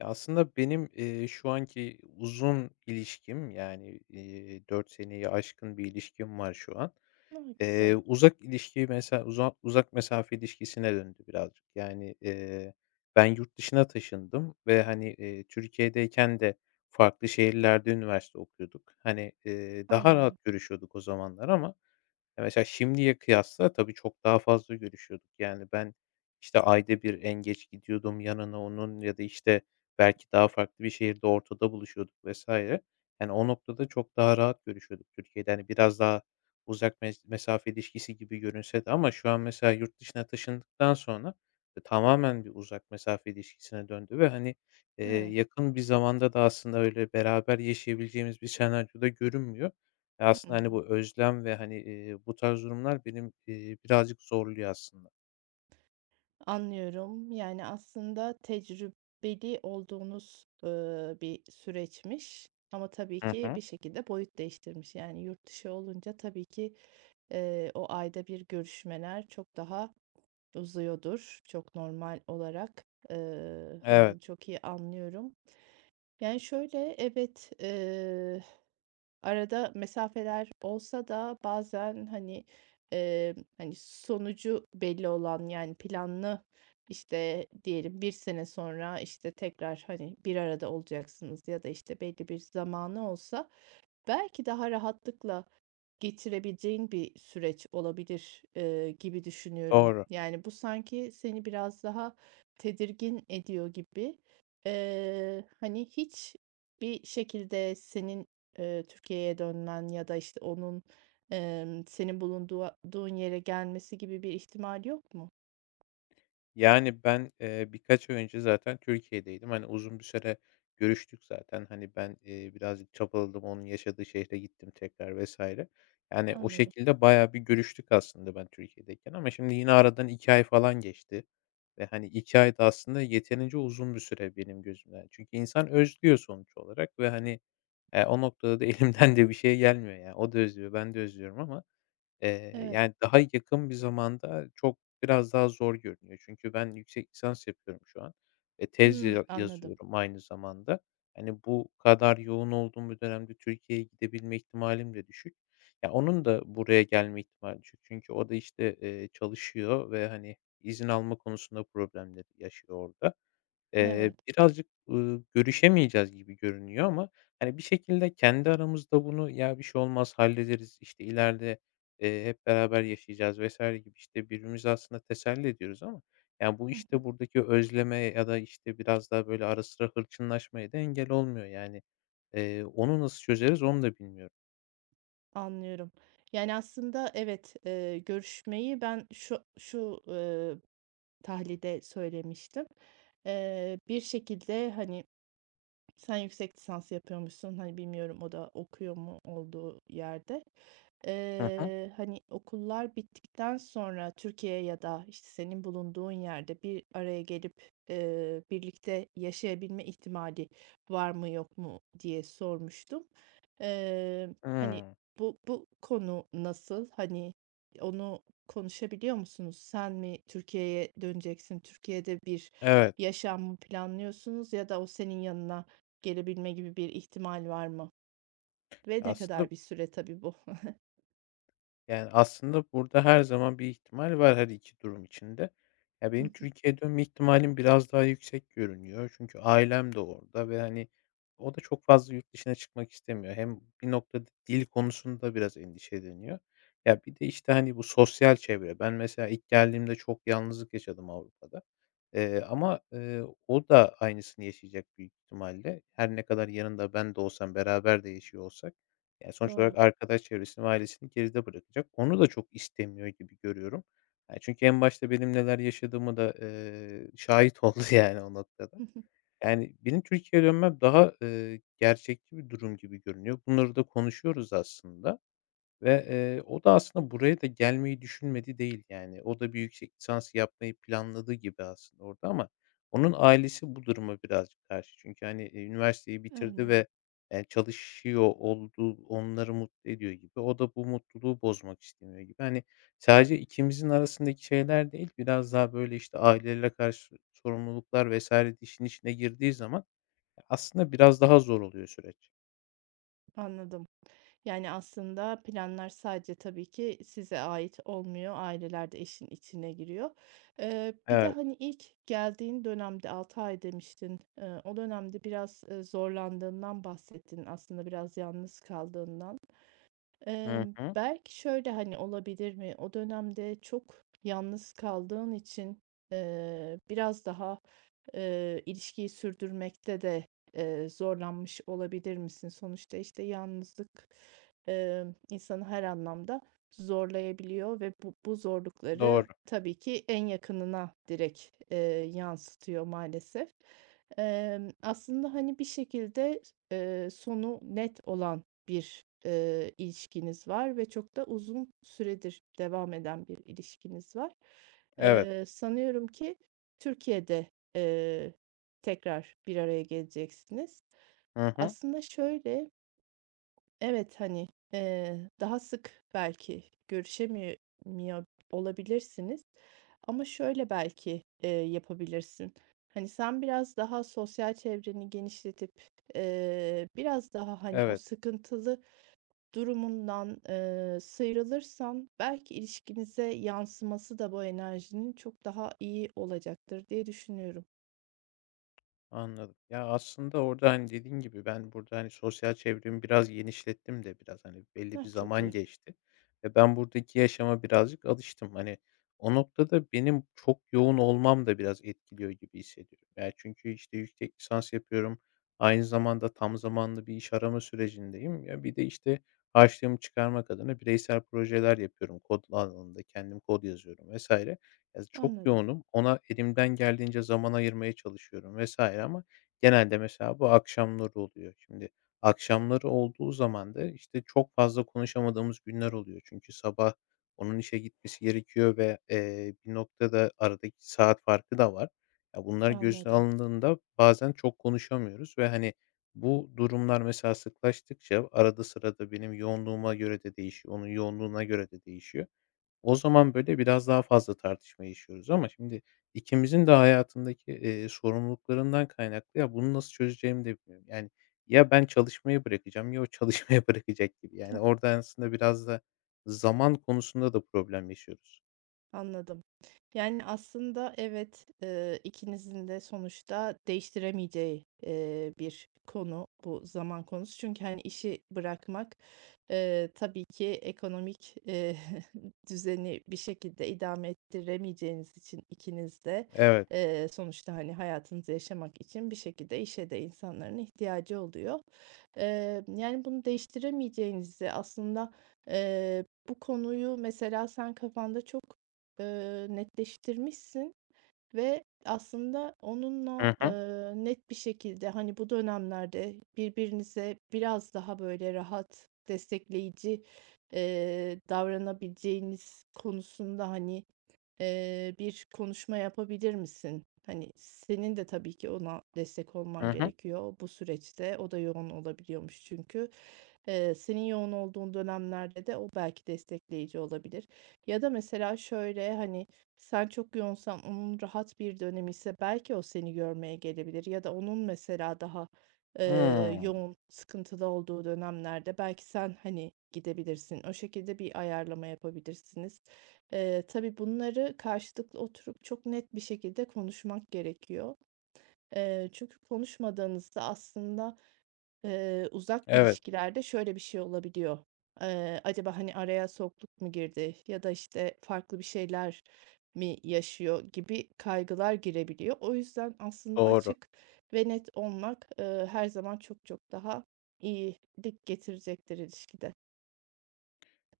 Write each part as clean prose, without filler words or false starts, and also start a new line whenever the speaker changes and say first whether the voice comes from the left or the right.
left: Ya, aslında benim, şu anki uzun ilişkim, yani, 4 seneyi aşkın bir ilişkim var şu an.
right: A, güzel.
left: Uzak ilişki mesela uzak mesafe ilişkisine döndü birazcık. Yani, ben yurt dışına taşındım ve, hani, Türkiye'deyken de farklı şehirlerde üniversite okuyorduk. Hani, daha
right: Anladım.
left: rahat görüşüyorduk o zamanlar ama ya, mesela şimdiye kıyasla tabii çok daha fazla görüşüyorduk. Yani, ben, işte, ayda bir en geç gidiyordum yanına onun ya da, işte, belki daha farklı bir şehirde ortada buluşuyorduk vesaire. Yani, o noktada çok daha rahat görüşüyorduk Türkiye'de. Hani, biraz daha uzak mes mesafe ilişkisi gibi görünse de ama şu an mesela yurt dışına taşındıktan sonra, tamamen bir uzak mesafe ilişkisine döndü ve, hani,
right: Evet.
left: yakın bir zamanda da aslında öyle beraber yaşayabileceğimiz bir senaryo görünmüyor. Aslında, hani,
right: Hımm.
left: bu özlem ve, hani, bu tarz durumlar benim, birazcık zorluyor aslında.
right: Anlıyorum. Yani, aslında tecrübeli olduğunuz, bir süreçmiş ama tabii
left: Hı
right: ki
left: hı.
right: bir şekilde boyut değiştirmiş. Yani, yurt dışı olunca tabii ki, o ayda bir görüşmeler çok daha uzuyordur çok normal olarak. Hani,
left: Evet,
right: bunu çok iyi anlıyorum. Yani, şöyle, evet, arada mesafeler olsa da bazen, hani, sonucu belli olan, yani, planlı, işte, diyelim bir sene sonra, işte, tekrar, hani, bir arada olacaksınız ya da, işte, belli bir zamanı olsa belki daha rahatlıkla geçirebileceğin bir süreç olabilir, gibi düşünüyorum.
left: doğru.
right: Yani, bu sanki seni biraz daha tedirgin ediyor gibi. Hani, hiç bir şekilde senin, Türkiye'ye dönmen ya da, işte, onun, senin bulunduğuduğun yere gelmesi gibi bir ihtimal yok mu?
left: Yani, ben, birkaç ay önce zaten Türkiye'deydim. Hani, uzun bir süre görüştük zaten. Hani, ben, birazcık çabaladım, onun yaşadığı şehre gittim tekrar vesaire. Yani, o
right: Anladım.
left: şekilde bayağı bir görüştük aslında ben Türkiye'deyken ama şimdi yine aradan 2 ay falan geçti ve, hani, 2 ay da aslında yeterince uzun bir süre benim gözümden. Çünkü insan özlüyor sonuç olarak ve, hani, o noktada da elimden de bir şey gelmiyor yani. O da özlüyor, ben de özlüyorum ama,
right: Evet.
left: yani, daha yakın bir zamanda çok biraz daha zor görünüyor. Çünkü ben yüksek lisans yapıyorum şu an. Ve tez
right: Hımm,
left: ya
right: anladım.
left: yazıyorum aynı zamanda. Hani, bu kadar yoğun olduğum bir dönemde Türkiye'ye gidebilme ihtimalim de düşük. Ya, onun da buraya gelme ihtimali düşük. Çünkü o da, işte, çalışıyor ve, hani, izin alma konusunda problemleri yaşıyor orada.
right: Evet.
left: Birazcık, görüşemeyeceğiz gibi görünüyor ama, hani, bir şekilde kendi aramızda bunu, "Ya, bir şey olmaz, hallederiz, işte, ileride, hep beraber yaşayacağız." vs. gibi, işte, birbirimizi aslında teselli ediyoruz ama, ya, bu,
right: Hı.
left: işte, buradaki özleme ya da, işte, biraz daha, böyle, ara sıra hırçınlaşmaya da engel olmuyor. Yani, onu nasıl çözeriz onu da bilmiyorum.
right: Anlıyorum. Yani, aslında evet, görüşmeyi ben şu, tahlilde söylemiştim. Bir şekilde, hani, sen yüksek lisans yapıyormuşsun. Hani, bilmiyorum o da okuyor mu olduğu yerde.
left: Hı hı.
right: Hani, okullar bittikten sonra Türkiye ya da işte senin bulunduğun yerde bir araya gelip birlikte yaşayabilme ihtimali var mı yok mu diye sormuştum. Eee, Hani,
left: Hımm.
right: bu konu nasıl? Hani, onu konuşabiliyor musunuz? Sen mi Türkiye'ye döneceksin? Türkiye'de bir
left: Evet.
right: yaşam mı planlıyorsunuz ya da o senin yanına gelebilme gibi bir ihtimal var mı? Ve ne
left: Aslında
right: kadar bir süre tabii bu?
left: Yani, aslında burada her zaman bir ihtimal var her 2 durum içinde. Ya, benim Türkiye'ye dönme ihtimalim biraz daha yüksek görünüyor. Çünkü ailem de orada ve, hani, o da çok fazla yurt dışına çıkmak istemiyor. Hem bir noktada dil konusunda biraz endişeleniyor. Ya, bir de, işte, hani, bu sosyal çevre. Ben mesela ilk geldiğimde çok yalnızlık yaşadım Avrupa'da. Ama, o da aynısını yaşayacak büyük ihtimalle. Her ne kadar yanında ben de olsam, beraber de yaşıyor olsak. Yani, sonuç
right: Doğru.
left: olarak arkadaş çevresini ve ailesini geride bırakacak. Onu da çok istemiyor gibi görüyorum. Yani, çünkü en başta benim neler yaşadığımı da, şahit oldu yani o noktada. Yani, benim Türkiye'ye dönmem daha, gerçekçi bir durum gibi görünüyor. Bunları da konuşuyoruz aslında. Ve, o da aslında buraya da gelmeyi düşünmedi değil yani. O da bir yüksek lisans yapmayı planladığı gibi aslında orada ama onun ailesi bu duruma birazcık karşı. Çünkü, hani, üniversiteyi bitirdi
right: Anladım,
left: ve, çalışıyor olduğu onları mutlu ediyor gibi. O da bu mutluluğu bozmak istemiyor gibi. Hani, sadece ikimizin arasındaki şeyler değil, biraz daha, böyle, işte, aileyle karşı sorumluluklar vesaire de işin içine girdiği zaman aslında biraz daha zor oluyor süreç.
right: anladım. Yani, aslında planlar sadece tabii ki size ait olmuyor, aileler de işin içine giriyor. Bir de,
left: Evet.
right: hani, ilk geldiğin dönemde 6 ay demiştin. O dönemde biraz, zorlandığından bahsettin, aslında biraz yalnız kaldığından.
left: Hı hı.
right: Belki şöyle, hani, olabilir mi? O dönemde çok yalnız kaldığın için, biraz daha, ilişkiyi sürdürmekte de, zorlanmış olabilir misin? Sonuçta, işte, yalnızlık, insanı her anlamda zorlayabiliyor ve bu
left: Doğru.
right: zorlukları tabii ki en yakınına direkt, eee, yansıtıyor maalesef. Aslında, hani, bir şekilde, sonu net olan bir, ilişkiniz var ve çok da uzun süredir devam eden bir ilişkiniz var.
left: Evet.
right: Sanıyorum ki Türkiye'de, eee, tekrar bir araya geleceksiniz.
left: Hı hı.
right: Aslında şöyle, evet, hani, daha sık belki görüşemiyor olabilirsiniz ama şöyle belki, yapabilirsin. Hani, sen biraz daha sosyal çevreni genişletip, biraz daha, hani, o
left: Evet.
right: sıkıntılı durumundan, sıyrılırsan belki ilişkinize yansıması da bu enerjinin çok daha iyi olacaktır diye düşünüyorum.
left: Anladım. Ya, aslında orada, hani, dediğin gibi ben burada, hani, sosyal çevremi biraz genişlettim de biraz, hani, belli bir
right: Hah, çok
left: zaman
right: iyi.
left: geçti ve ben buradaki yaşama birazcık alıştım. Hani, o noktada benim çok yoğun olmam da biraz etkiliyor gibi hissediyorum. Ya, çünkü, işte, yüksek lisans yapıyorum. Aynı zamanda tam zamanlı bir iş arama sürecindeyim. Ya, bir de, işte, harçlığımı çıkarmak adına bireysel projeler yapıyorum. Kod alanında kendim kod yazıyorum vesaire. Ya, çok
right: Anladım,
left: yoğunum. Ona elimden geldiğince zaman ayırmaya çalışıyorum vesaire ama genelde mesela bu akşamları oluyor. Şimdi akşamları olduğu zaman da, işte, çok fazla konuşamadığımız günler oluyor. Çünkü sabah onun işe gitmesi gerekiyor ve, bir noktada aradaki saat farkı da var. Ya, bunlar göze
right: anladım.
left: alındığında bazen çok konuşamıyoruz ve, hani, bu durumlar mesela sıklaştıkça arada sırada benim yoğunluğuma göre de değişiyor, onun yoğunluğuna göre de değişiyor. O zaman, böyle, biraz daha fazla tartışma yaşıyoruz ama şimdi ikimizin de hayatındaki, sorumluluklarından kaynaklı, ya, bunu nasıl çözeceğimi de bilmiyorum. Yani, ya ben çalışmayı bırakacağım ya o çalışmaya bırakacak gibi. Yani, orada aslında biraz da zaman konusunda da problem yaşıyoruz.
right: Anladım. Yani, aslında evet, ikinizin de sonuçta değiştiremeyeceği, bir konu bu zaman konusu. Çünkü, hani, işi bırakmak, tabii ki ekonomik, düzeni bir şekilde idame ettiremeyeceğiniz için ikiniz de,
left: Evet.
right: sonuçta, hani, hayatınızı yaşamak için bir şekilde işe de insanların ihtiyacı oluyor. Yani, bunu değiştiremeyeceğinizi aslında, bu konuyu mesela sen kafanda çok netleştirmişsin ve aslında
left: Hı
right: onunla,
left: hı.
right: net bir şekilde, hani, bu dönemlerde birbirinize biraz daha böyle rahat, destekleyici, davranabileceğiniz konusunda, hani, bir konuşma yapabilir misin? Hani, senin de tabii ki ona destek
left: Hı
right: olman
left: hı.
right: gerekiyor bu süreçte. O da yoğun olabiliyormuş çünkü. Senin yoğun olduğun dönemlerde de o belki destekleyici olabilir. Ya da mesela şöyle, hani, sen çok yoğunsan, onun rahat bir dönemi ise belki o seni görmeye gelebilir ya da onun mesela daha,
left: Hımm.
right: yoğun, sıkıntılı olduğu dönemlerde belki sen, hani, gidebilirsin. O şekilde bir ayarlama yapabilirsiniz. Tabii bunları karşılıklı oturup çok net bir şekilde konuşmak gerekiyor. Çünkü konuşmadığınızda aslında uzak
left: Evet,
right: ilişkilerde şöyle bir şey olabiliyor. Acaba, hani, araya soğukluk mu girdi ya da, işte, farklı bir şeyler mi yaşıyor gibi kaygılar girebiliyor. O yüzden aslında
left: doğru.
right: açık ve net olmak, her zaman çok çok daha iyilik getirecektir ilişkide.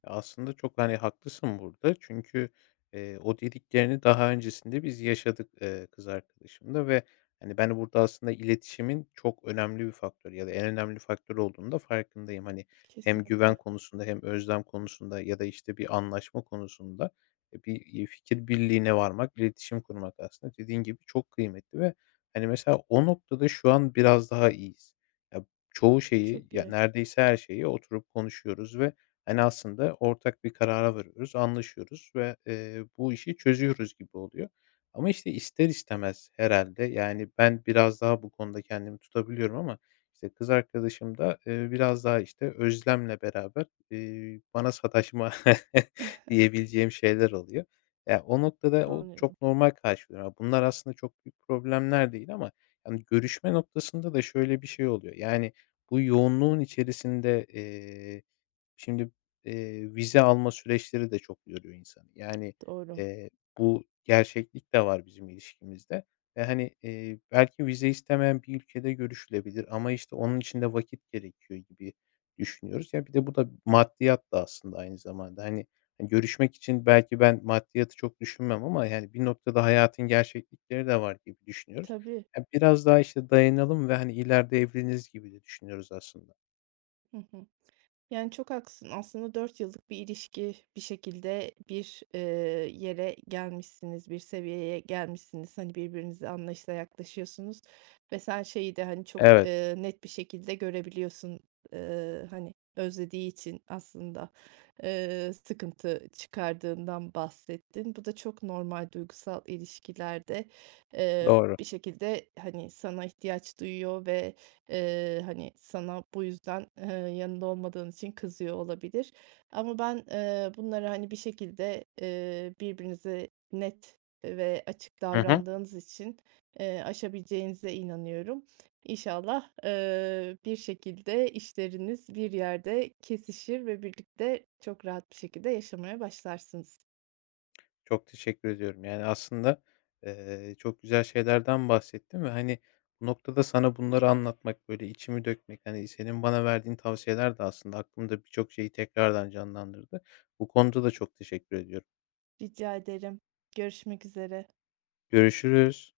left: Aslında çok, hani, haklısın burada çünkü, o dediklerini daha öncesinde biz yaşadık, kız arkadaşımla ve, hani, ben burada aslında iletişimin çok önemli bir faktör ya da en önemli faktör olduğunu da farkındayım. Hani, hem güven
right: Kesinlikle.
left: konusunda hem özlem konusunda ya da, işte, bir anlaşma konusunda, bir, fikir birliğine varmak, iletişim kurmak aslında dediğin gibi çok kıymetli ve, hani, mesela o noktada şu an biraz daha iyiyiz. Ya, çoğu şeyi,
right: Çok
left: ya,
right: iyi.
left: neredeyse her şeyi oturup konuşuyoruz ve hani, aslında ortak bir karara varıyoruz, anlaşıyoruz ve, bu işi çözüyoruz gibi oluyor. Ama, işte, ister istemez herhalde yani, ben biraz daha bu konuda kendimi tutabiliyorum ama, işte, kız arkadaşım da, biraz daha, işte, özlemle beraber, bana sataşma diyebileceğim şeyler oluyor. Ya, o noktada o
right: Anlıyorum.
left: çok normal karşılıyorum. Ya, bunlar aslında çok büyük problemler değil ama, yani, görüşme noktasında da şöyle bir şey oluyor. Yani, bu yoğunluğun içerisinde, şimdi, vize alma süreçleri de çok yoruyor insanı. Yani,
right: Doğru.
left: eee, bu gerçeklik de var bizim ilişkimizde ve, hani, belki vize istemeyen bir ülkede görüşülebilir ama, işte, onun için de vakit gerekiyor gibi düşünüyoruz. Ya, bir de bu da maddiyat da aslında aynı zamanda. Hani, görüşmek için belki ben maddiyatı çok düşünmem ama, yani, bir noktada hayatın gerçeklikleri de var gibi düşünüyoruz.
right: Tabii.
left: Ya, biraz daha, işte, dayanalım ve, hani, ileride evleniriz gibi de düşünüyoruz aslında.
right: Hı hı. Yani, çok haklısın. Aslında 4 yıllık bir ilişki, bir şekilde bir, yere gelmişsiniz, bir seviyeye gelmişsiniz. Hani, birbirinize anlayışla yaklaşıyorsunuz ve sen şeyi de, hani, çok,
left: Evet,
right: net bir şekilde görebiliyorsun. Hani, özlediği için aslında, sıkıntı çıkardığından bahsettin. Bu da çok normal duygusal ilişkilerde. Eee,
left: doğru.
right: Bir şekilde, hani, sana ihtiyaç duyuyor ve hani, sana bu yüzden, yanında olmadığın için kızıyor olabilir. Ama ben, bunları, hani, bir şekilde, birbirinize net ve açık
left: Hı hı.
right: davrandığınız için, aşabileceğinize inanıyorum. İnşallah, bir şekilde işleriniz bir yerde kesişir ve birlikte çok rahat bir şekilde yaşamaya başlarsınız.
left: Çok teşekkür ediyorum. Yani, aslında, çok güzel şeylerden bahsettin ve, hani, bu noktada sana bunları anlatmak, böyle, içimi dökmek, hani, senin bana verdiğin tavsiyeler de aslında aklımda birçok şeyi tekrardan canlandırdı. Bu konuda da çok teşekkür ediyorum.
right: Rica ederim. Görüşmek üzere.
left: Görüşürüz.